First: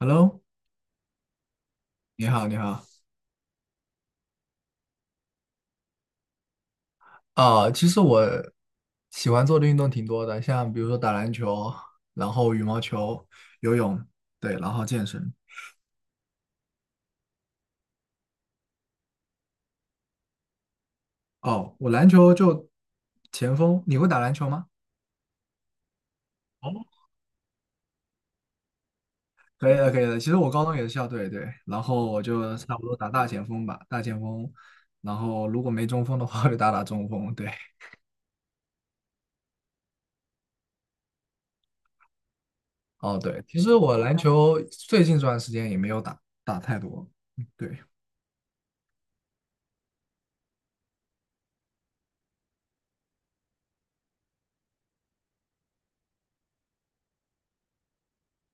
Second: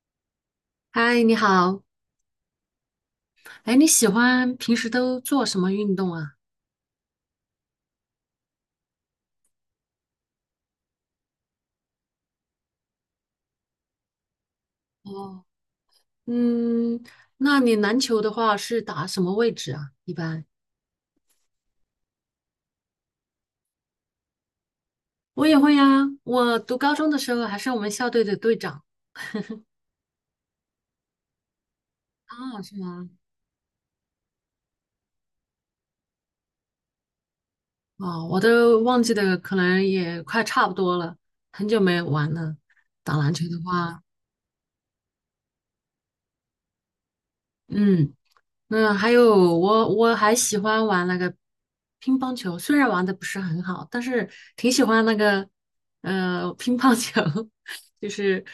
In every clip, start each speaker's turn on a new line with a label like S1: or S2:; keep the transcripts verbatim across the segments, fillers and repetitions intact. S1: Hello，
S2: 嗨，你好。
S1: 你好，你好。
S2: 哎，你喜欢平时都做什么运动啊？
S1: 啊，其实我喜欢做的运动挺多的，像比如说打篮球，然后羽毛球、游泳，对，然后健身。
S2: 哦，嗯，那你篮球的话是打什么位置啊？一般
S1: 哦，我篮球就前锋，你会打篮球吗？
S2: 我也会呀、我
S1: 哦，
S2: 读高中的时候还是我们校队的队长。
S1: 可以的，可以的。其实我高中也是校队，对，然后我就
S2: 啊，是
S1: 差不多
S2: 吗？
S1: 打大前锋吧，大前锋。然后如果没中锋的话，就打打中锋。对，
S2: 哦，我都忘记的，可能也快差不多了，很久没玩了。打
S1: 哦，
S2: 篮
S1: 对，
S2: 球的
S1: 其实我
S2: 话，
S1: 篮球最近这段时间也没有打打太多，嗯对。
S2: 嗯。嗯，还有我我还喜欢玩那个乒乓球，虽然玩的不是很好，但是挺喜欢那个呃乒乓球，就是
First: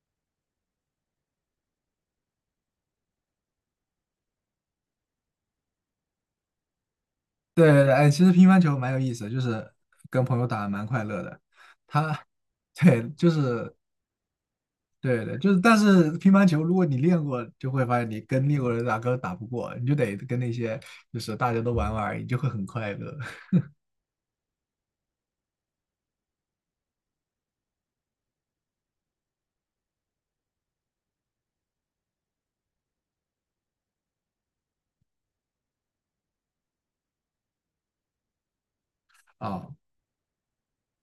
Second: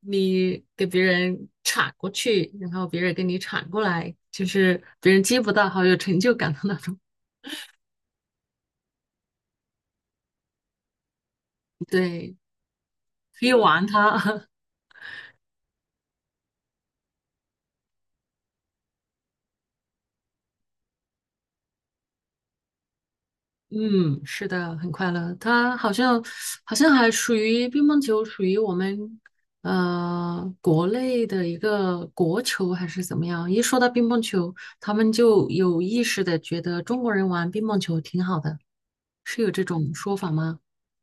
S2: 你给别人铲过去，然后别人给你铲过来，就是别人接不到，好有成就感的那种。
S1: 对对对，哎，其实乒乓球蛮有意思的，就是跟朋友打蛮快乐的。他，
S2: 对，
S1: 对，就
S2: 可以
S1: 是
S2: 玩它。
S1: 对对，就是，但是乒乓球如果你练过，就会发现你跟练过的人打根本打不过，你就得跟那些就是大家都玩玩而已，你就会很快乐
S2: 嗯，是的，很快乐。他好像好像还属于乒乓球，属于我们呃国内的一个国球还是怎么样？一说到乒乓球，他们就有意识的觉得中国人玩乒乓球挺好的，是有这
S1: 啊。
S2: 种说法吗？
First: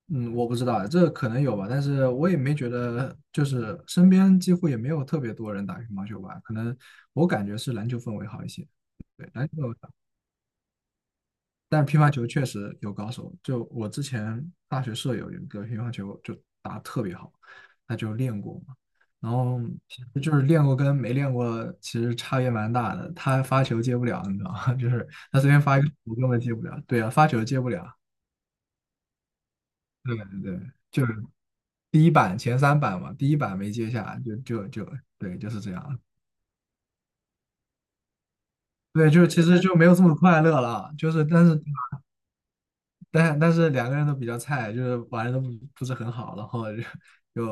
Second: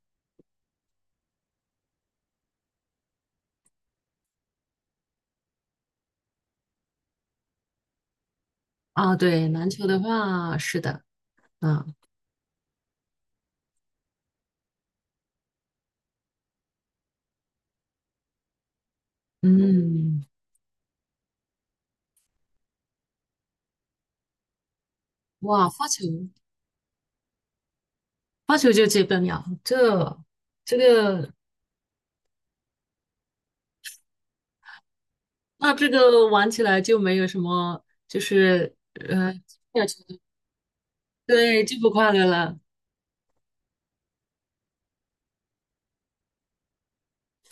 S1: 嗯，我不知道，这可能有吧，但是我也没觉得，就是身边几乎也没有特别多人打乒乓球吧，可能我感觉是篮球氛围好一些。
S2: 啊，
S1: 对，
S2: 对，
S1: 篮
S2: 篮
S1: 球。
S2: 球的话是的，啊，
S1: 但乒乓球确实有高手，就我之前大学舍友有一个乒乓球就打得特别好，他就练过嘛，然后其实
S2: 嗯，
S1: 就是练过跟没练过其实差别蛮大的，他发球接不了，你知道吗？就是他随便
S2: 哇，
S1: 发一
S2: 发
S1: 个
S2: 球
S1: 我根本接不了，对啊，发球接不了，
S2: 发球就接不了，
S1: 对
S2: 这
S1: 对对，
S2: 这
S1: 就是
S2: 个
S1: 第一板前三板嘛，第一板没接下就就就对，就是这
S2: 那这
S1: 样。
S2: 个玩起来就没有什么就是
S1: 对，就是
S2: 呃。
S1: 其实就没有这么快乐了，就是但是
S2: 对，就不快乐了。
S1: 但但是两个人都比较菜，就是玩的都不不是很好，然后就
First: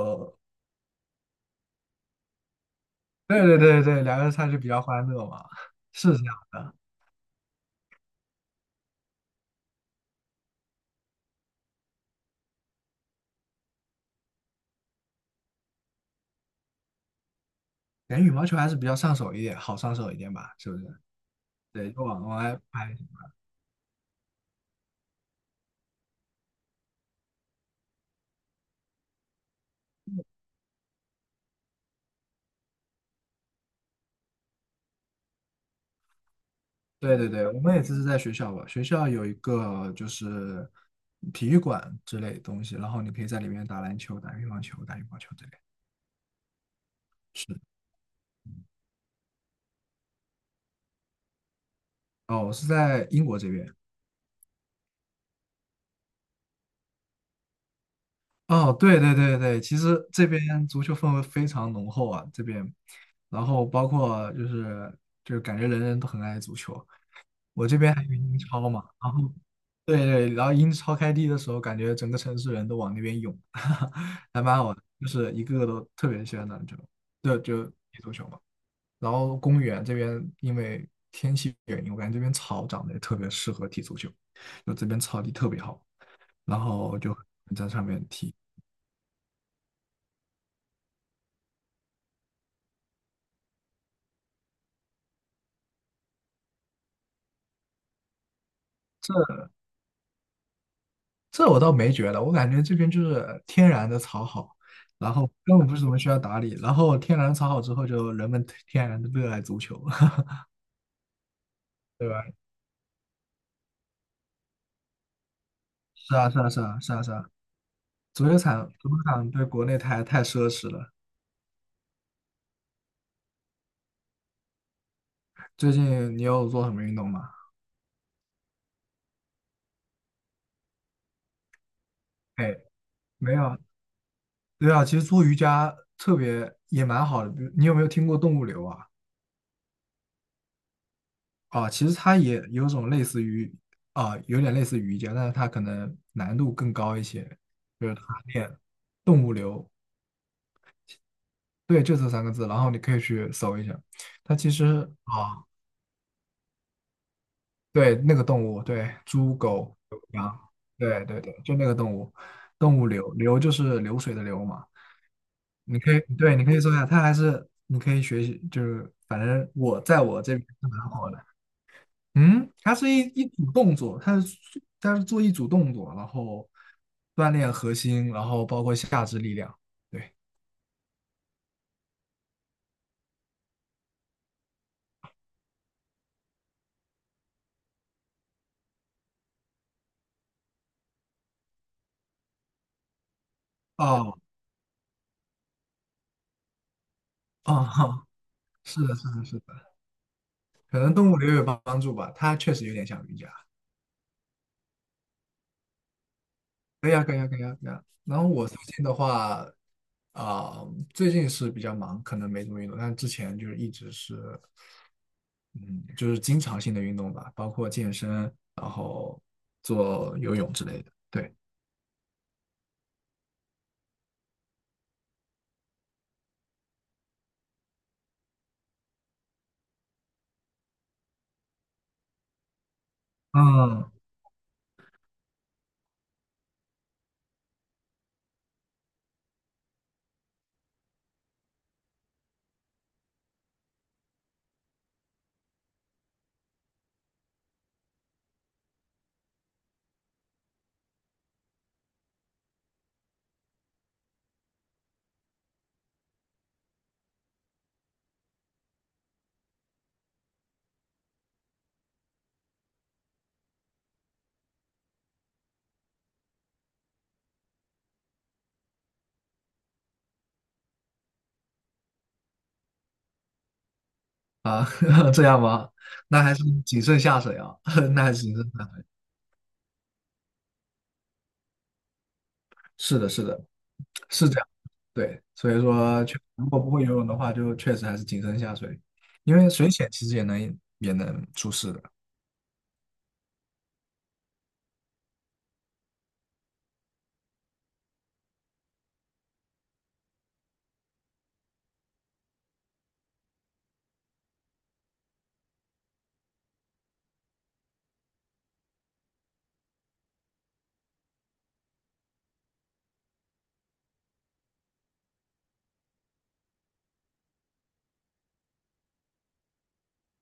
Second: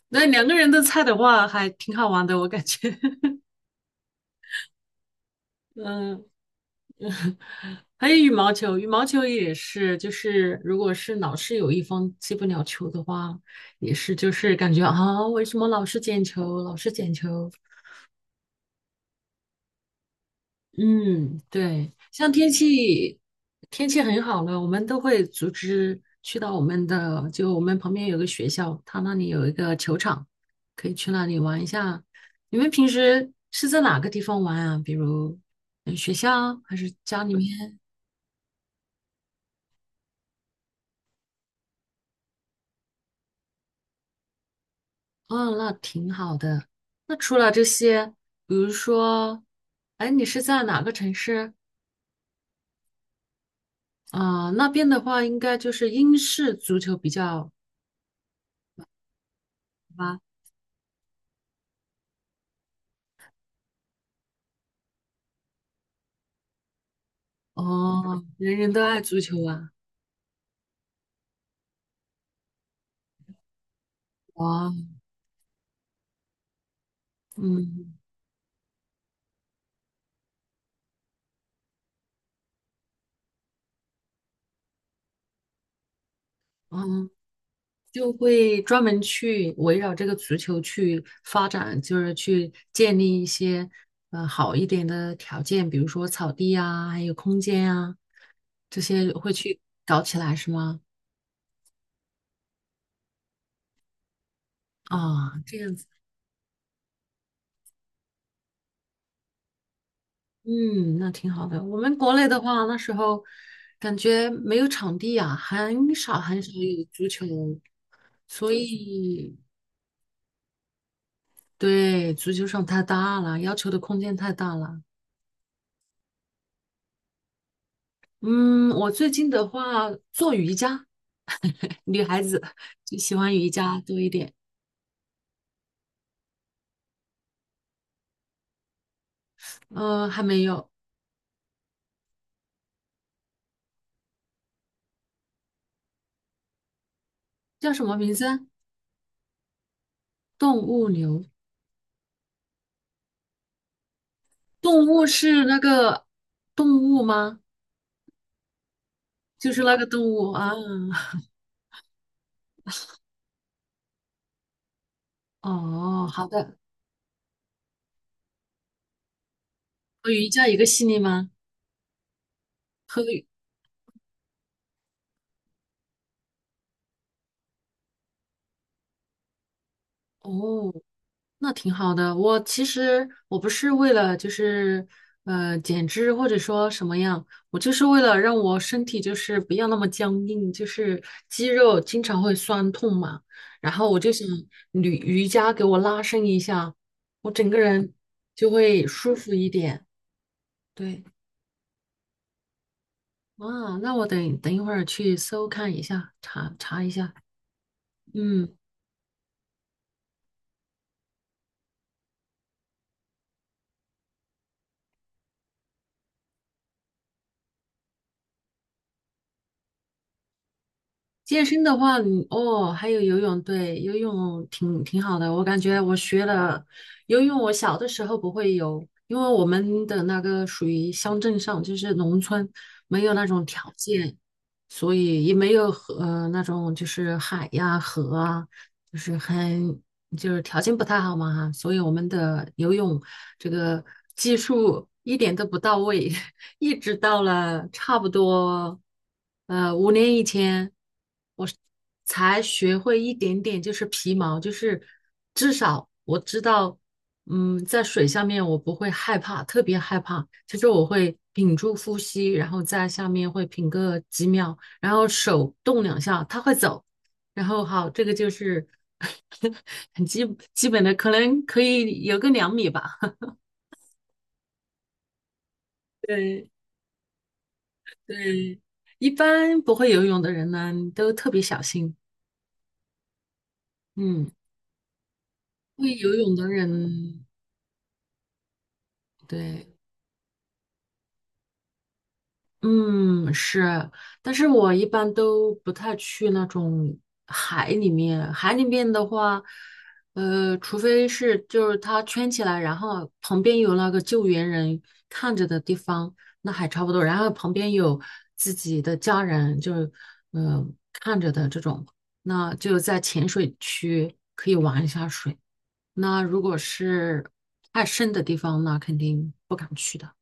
S2: 那两个人的菜的话，还挺好玩的，我感觉。
S1: 对 对对对，两个人上就比较欢乐嘛，是这
S2: 嗯，
S1: 样的。
S2: 还有羽毛球，羽毛球也是，就是如果是老是有一方接不了球的话，也是就是感觉啊，为什么老是捡球，老是捡球？
S1: 感觉羽毛球还是比较上手一点，好上手一点吧，是不是？
S2: 嗯，
S1: 对，
S2: 对，
S1: 就往
S2: 像
S1: 往
S2: 天
S1: 外拍。
S2: 气天气很好了，我们都会组织去到我们的，就我们旁边有个学校，它那里有一个球场，可以去那里玩一下。你们平时是在哪个地方玩啊？比如嗯学校还是
S1: 对
S2: 家
S1: 对
S2: 里
S1: 对，我们
S2: 面？
S1: 也只是在学校吧，学校有一个就是体育馆之类的东西，然后你可以在里面打篮球、打乒乓球、打羽毛球之类
S2: 哦，
S1: 的。
S2: 那挺好的。那除了这些，比如说，哎，你是在哪个城市？
S1: 哦，我是在英国这边。
S2: 啊、那边的话，应该就是英式足球比较。
S1: 哦，对对对对，其实
S2: 吧。
S1: 这边足球氛围非常浓厚啊，这边，然后包括就是就是感觉人人都很爱足球。我这边还有
S2: 哦，
S1: 英
S2: 人
S1: 超
S2: 人都
S1: 嘛，
S2: 爱
S1: 然
S2: 足
S1: 后
S2: 球啊，
S1: 对对，然后英超开踢的时候，感觉整个城市人都往那边涌，还蛮
S2: 哇，
S1: 好的，就是一个个都特别喜欢打篮球，对，就
S2: 嗯
S1: 踢足球嘛。然后公园这边因为天气原因，我感觉这边草长得也特别适合踢足球，就这边草地特别好，然后
S2: 嗯，
S1: 就在上面
S2: 就
S1: 踢。
S2: 会专门去围绕这个足球去发展，就是去建立一些呃好一点的条件，比如说草地啊，还有空间啊，这些会去搞起来是吗？
S1: 这我倒没觉得，我感觉这边就是天然的草好，然后
S2: 啊，这
S1: 根本不
S2: 样
S1: 是
S2: 子，
S1: 什么需要打理，然后天然草好之后，就人们天然的热爱足球，
S2: 嗯，那挺好的。我们
S1: 对
S2: 国
S1: 吧？
S2: 内的话，那时候感觉没有场地啊，很
S1: 是
S2: 少
S1: 啊，是
S2: 很
S1: 啊，
S2: 少
S1: 是啊，
S2: 有
S1: 是啊，
S2: 足
S1: 是啊。
S2: 球，
S1: 足球
S2: 所
S1: 场，足球场
S2: 以
S1: 对国内太太奢侈了。
S2: 对，足球场太大了，要求的空间太大了。
S1: 最近你有做什么运动吗？
S2: 嗯，我最近的话做瑜伽，女孩子
S1: 哎，
S2: 就喜
S1: 没
S2: 欢瑜
S1: 有。
S2: 伽多一点。
S1: 对啊，其实做瑜伽特别也蛮好的。比如你有没有听过动物流啊？
S2: 呃，还没有，
S1: 啊，其实它也有种类似于啊，有点类似于瑜伽，但是它可能难度更高一些。
S2: 叫什
S1: 就
S2: 么
S1: 是它
S2: 名字啊
S1: 练动物流，
S2: 动物流，
S1: 对，就这三个字。然后你可以去搜一下，它其实
S2: 动物
S1: 啊。
S2: 是那个动物吗？
S1: 对，那个动物，对，猪、
S2: 就是那
S1: 狗、
S2: 个动物
S1: 羊，
S2: 啊。
S1: 对对 对，就那个动物，动物流，流就是流水的流嘛。你可以，
S2: 哦，好
S1: 对，你可
S2: 的。
S1: 以搜一下，它还是你可以学习，就是反正我在
S2: 和
S1: 我
S2: 瑜
S1: 这边
S2: 伽一个
S1: 是
S2: 系
S1: 蛮
S2: 列
S1: 火的。
S2: 吗？
S1: 嗯，它是一
S2: 和瑜
S1: 一组动作，它是它是做一组动作，然后锻炼核心，然后包括下肢力量。对，
S2: 哦，那挺好的。我其实我不是为了就是呃减脂或者说什么样，我就是为了让我身体就是不要那么僵硬，就是肌肉经常会酸痛嘛。然后我就
S1: 哦
S2: 想瑜瑜伽给我拉伸一下，我整个
S1: 哦，
S2: 人就
S1: 是
S2: 会
S1: 的，是
S2: 舒
S1: 的，
S2: 服
S1: 是
S2: 一
S1: 的，
S2: 点。
S1: 可能
S2: 对，
S1: 动物流有帮帮助吧，它确实有点像瑜伽。
S2: 哇，那我等等一会儿去搜看一下，查查一
S1: 可以啊，
S2: 下。
S1: 可以啊，可以啊，可以啊。然后我
S2: 嗯。
S1: 最近的话，啊、最近是比较忙，可能没怎么运动，但之前就是一直是，嗯，就是经常性的运动吧，包括健身，然后做游泳之类的。对，
S2: 健身的话，你哦，还有游泳，对，游泳挺挺好的。我感觉我学了游泳，我小的时候不会游，因为我们的那个属于乡镇上，就是农村，没有那种条
S1: 嗯，
S2: 件，所以也没有河，呃，那种就是海呀、河啊，就是很就是条件不太好嘛哈，所以我们的游泳这个技术一点都不到位。一直到了差不多呃五年以前，我才学会一点点，就是皮毛，就是至少我知道，嗯，在水下面我不会害怕，特别害怕，就是我会屏住呼吸，然后在下面会屏个几秒，然后手动两下，它会走，然后好，这个就是 很基基本的，可能可以有个两米吧，
S1: 啊，这样吗？那还是
S2: 对。
S1: 谨慎下水啊，那还是谨慎
S2: 对，
S1: 下水。
S2: 一般不会游泳的人呢，都特别小心。
S1: 是的，是的，是
S2: 嗯，
S1: 这样。对，所以
S2: 会
S1: 说，
S2: 游
S1: 确
S2: 泳的
S1: 如果不会游泳的
S2: 人，
S1: 话，就确实还是谨慎下水，因为水
S2: 对，
S1: 浅其实也能也能出事的。
S2: 嗯，是。但是我一般都不太去那种海里面。海里面的话，呃，除非是就是它圈起来，然后旁边有那个救援人看着的地方，那还差不多。然后旁边有自己的家人，就是嗯、呃看着的这种。那就在浅水区可以玩一下水。那如果是太深的地方，那肯定不敢去的，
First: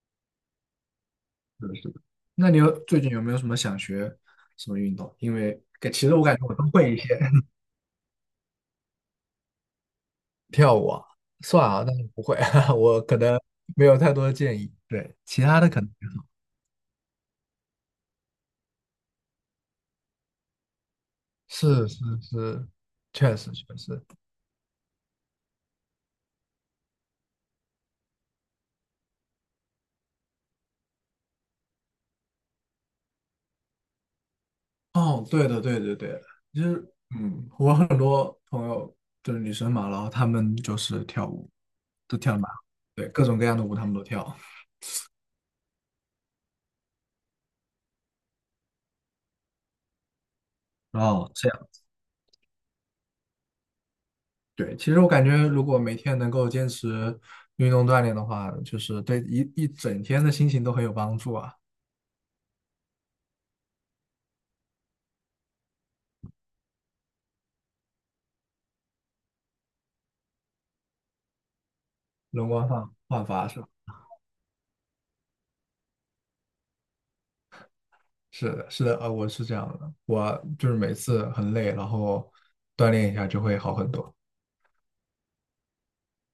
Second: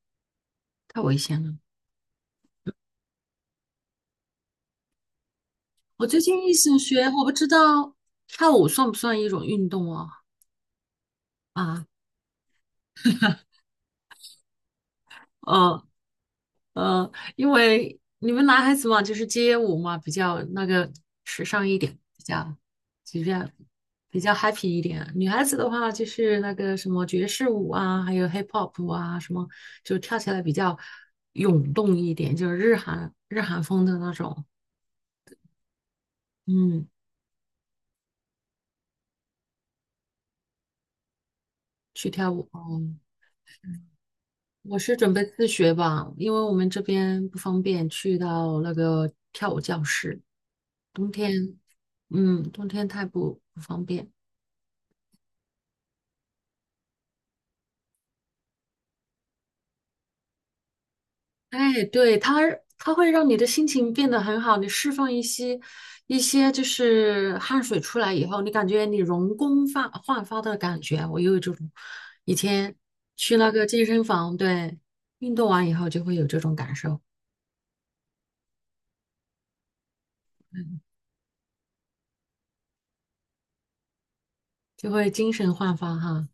S2: 太危险了。
S1: 是的，是的。那你有最近有没有什么想学什么运动？因为感
S2: 我
S1: 其实
S2: 最
S1: 我感
S2: 近
S1: 觉
S2: 一
S1: 我都
S2: 醒
S1: 会一
S2: 学，
S1: 些。
S2: 我不知道跳舞算不算一种运动哦？
S1: 跳舞啊，算啊，
S2: 啊，
S1: 但是不会，我可能没有太多的建议。对，其他的可
S2: 呃
S1: 能还好
S2: 呃，因为你们男孩子嘛，就是街舞嘛，比较那个时尚一
S1: 是是
S2: 点，比较
S1: 是，
S2: 比
S1: 确
S2: 较
S1: 实确实。
S2: 比较 happy 一点。女孩子的话，就是那个什么爵士舞啊，还有 hip hop 舞啊，什么就跳起来比较涌动一点，就是日韩日韩风的那种。
S1: 哦，对的对对对的，就
S2: 嗯。
S1: 是嗯，我很多朋友就是女生嘛，然后她们就是跳舞，
S2: 去
S1: 都
S2: 跳
S1: 跳的
S2: 舞
S1: 蛮好，
S2: 哦，
S1: 对，各种各样的舞她们都跳。
S2: 我是准备自学吧，因为我们这边不方便去到那个跳舞教室，冬
S1: 哦，这
S2: 天，
S1: 样。
S2: 嗯，冬天太不不方便。
S1: 对，其实我感觉，如果每天能够坚持运动锻炼的话，就是对一一整天的心情都很有帮助啊。
S2: 哎，对，它它会让你的心情变得很好，你释放一些一些就是汗水出来以后，你感觉你容光发焕发的感觉，我有这种，以
S1: 容光
S2: 前
S1: 焕焕
S2: 去
S1: 发
S2: 那
S1: 是
S2: 个
S1: 吧？
S2: 健身房，对，运动完以后就会有这种感受，
S1: 是的，是的，呃，我是这样的，我就是每次很累，然后锻炼一下就会好很多，
S2: 就会精神焕发哈，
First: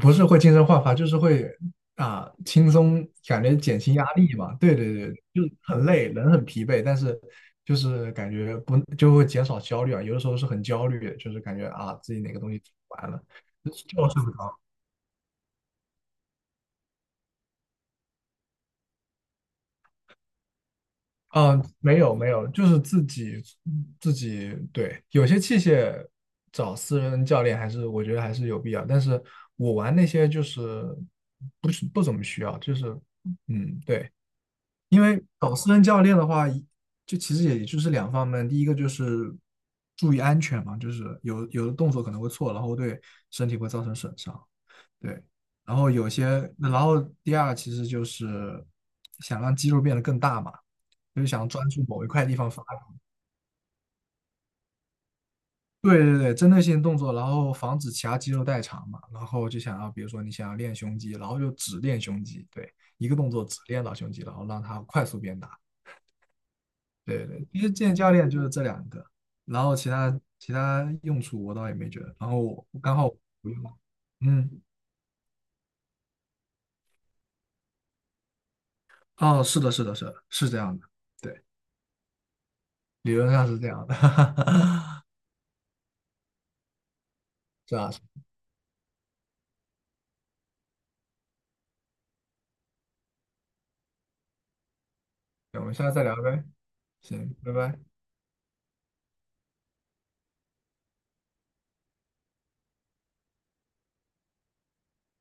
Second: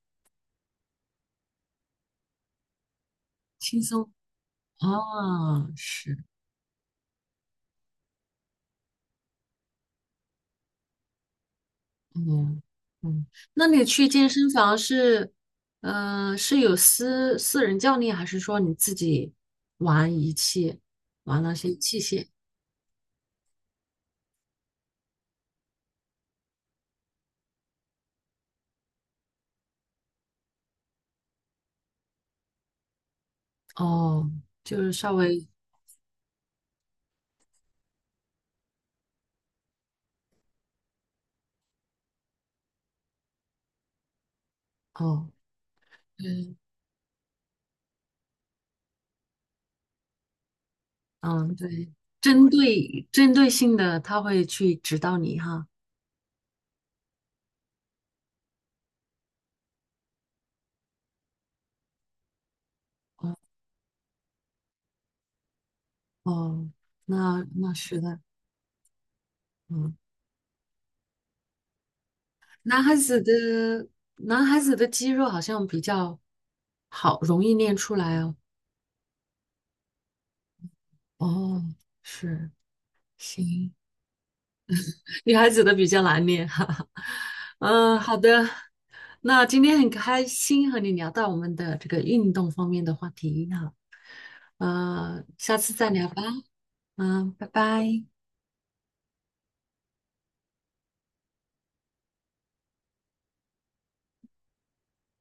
S1: 不是会精神焕发，就是会啊轻松，感觉减
S2: 轻
S1: 轻压
S2: 松。
S1: 力嘛。对对对，就是
S2: 哦，
S1: 很累，
S2: 是，
S1: 人很疲惫，但是就是感觉不就会减少焦虑啊。有的时候是很焦虑，就是感觉啊自己哪个东西
S2: 嗯
S1: 做不完了。
S2: 嗯，那
S1: 就是
S2: 你
S1: 睡
S2: 去健
S1: 不
S2: 身
S1: 着，
S2: 房是，呃，是有私私人教练，还是说你自己玩仪器，玩那
S1: 嗯，呃
S2: 些
S1: 没
S2: 器
S1: 有
S2: 械？
S1: 没有，就是自己自己对，有些器械找私人教练还是我觉得还是有必要，但是我玩那些就是不是不怎么需要，就是嗯对，
S2: 哦，就是
S1: 因
S2: 稍
S1: 为
S2: 微，
S1: 搞私人教练的话，就其实也就是两方面，第一个就是注意安全嘛，就是有有的动作可能会错，然后对身体会造成损伤，对。
S2: 哦，
S1: 然后有些，
S2: 对，
S1: 然后第二其实就是想让肌肉变得更大嘛，就是想
S2: 嗯，
S1: 专注
S2: 对，
S1: 某一块地
S2: 针
S1: 方发力。
S2: 对针对性的，他会去指导你哈。
S1: 对对对，针对性动作，然后防止其他肌肉代偿嘛。然后就想要，比如说你想要练胸肌，然后就只练胸肌，对，一个
S2: 哦
S1: 动作只练到胸肌，然后让它快速变大。
S2: 哦，
S1: 对对，
S2: 那
S1: 其实
S2: 那
S1: 见
S2: 是
S1: 教
S2: 的，
S1: 练就是这两个，然后其
S2: 嗯，
S1: 他其他用处我倒也没觉得。然后我
S2: 男孩
S1: 刚好我
S2: 子
S1: 不用，
S2: 的男孩
S1: 嗯，
S2: 子的肌肉好像比较好，容易练出来哦。
S1: 哦，是的，是的，是的，是这样的，对，
S2: 哦，是，
S1: 理论上是这
S2: 行，
S1: 样的，
S2: 女孩子的比较难念，哈哈。
S1: 是啊，
S2: 嗯，
S1: 是
S2: 好
S1: 啊
S2: 的，那今天很开心和你聊到我们的这个运动方面的话题哈，呃，下
S1: 对我
S2: 次
S1: 们下
S2: 再
S1: 次再
S2: 聊
S1: 聊
S2: 吧，
S1: 呗，
S2: 嗯，
S1: 行，
S2: 拜
S1: 拜拜。
S2: 拜。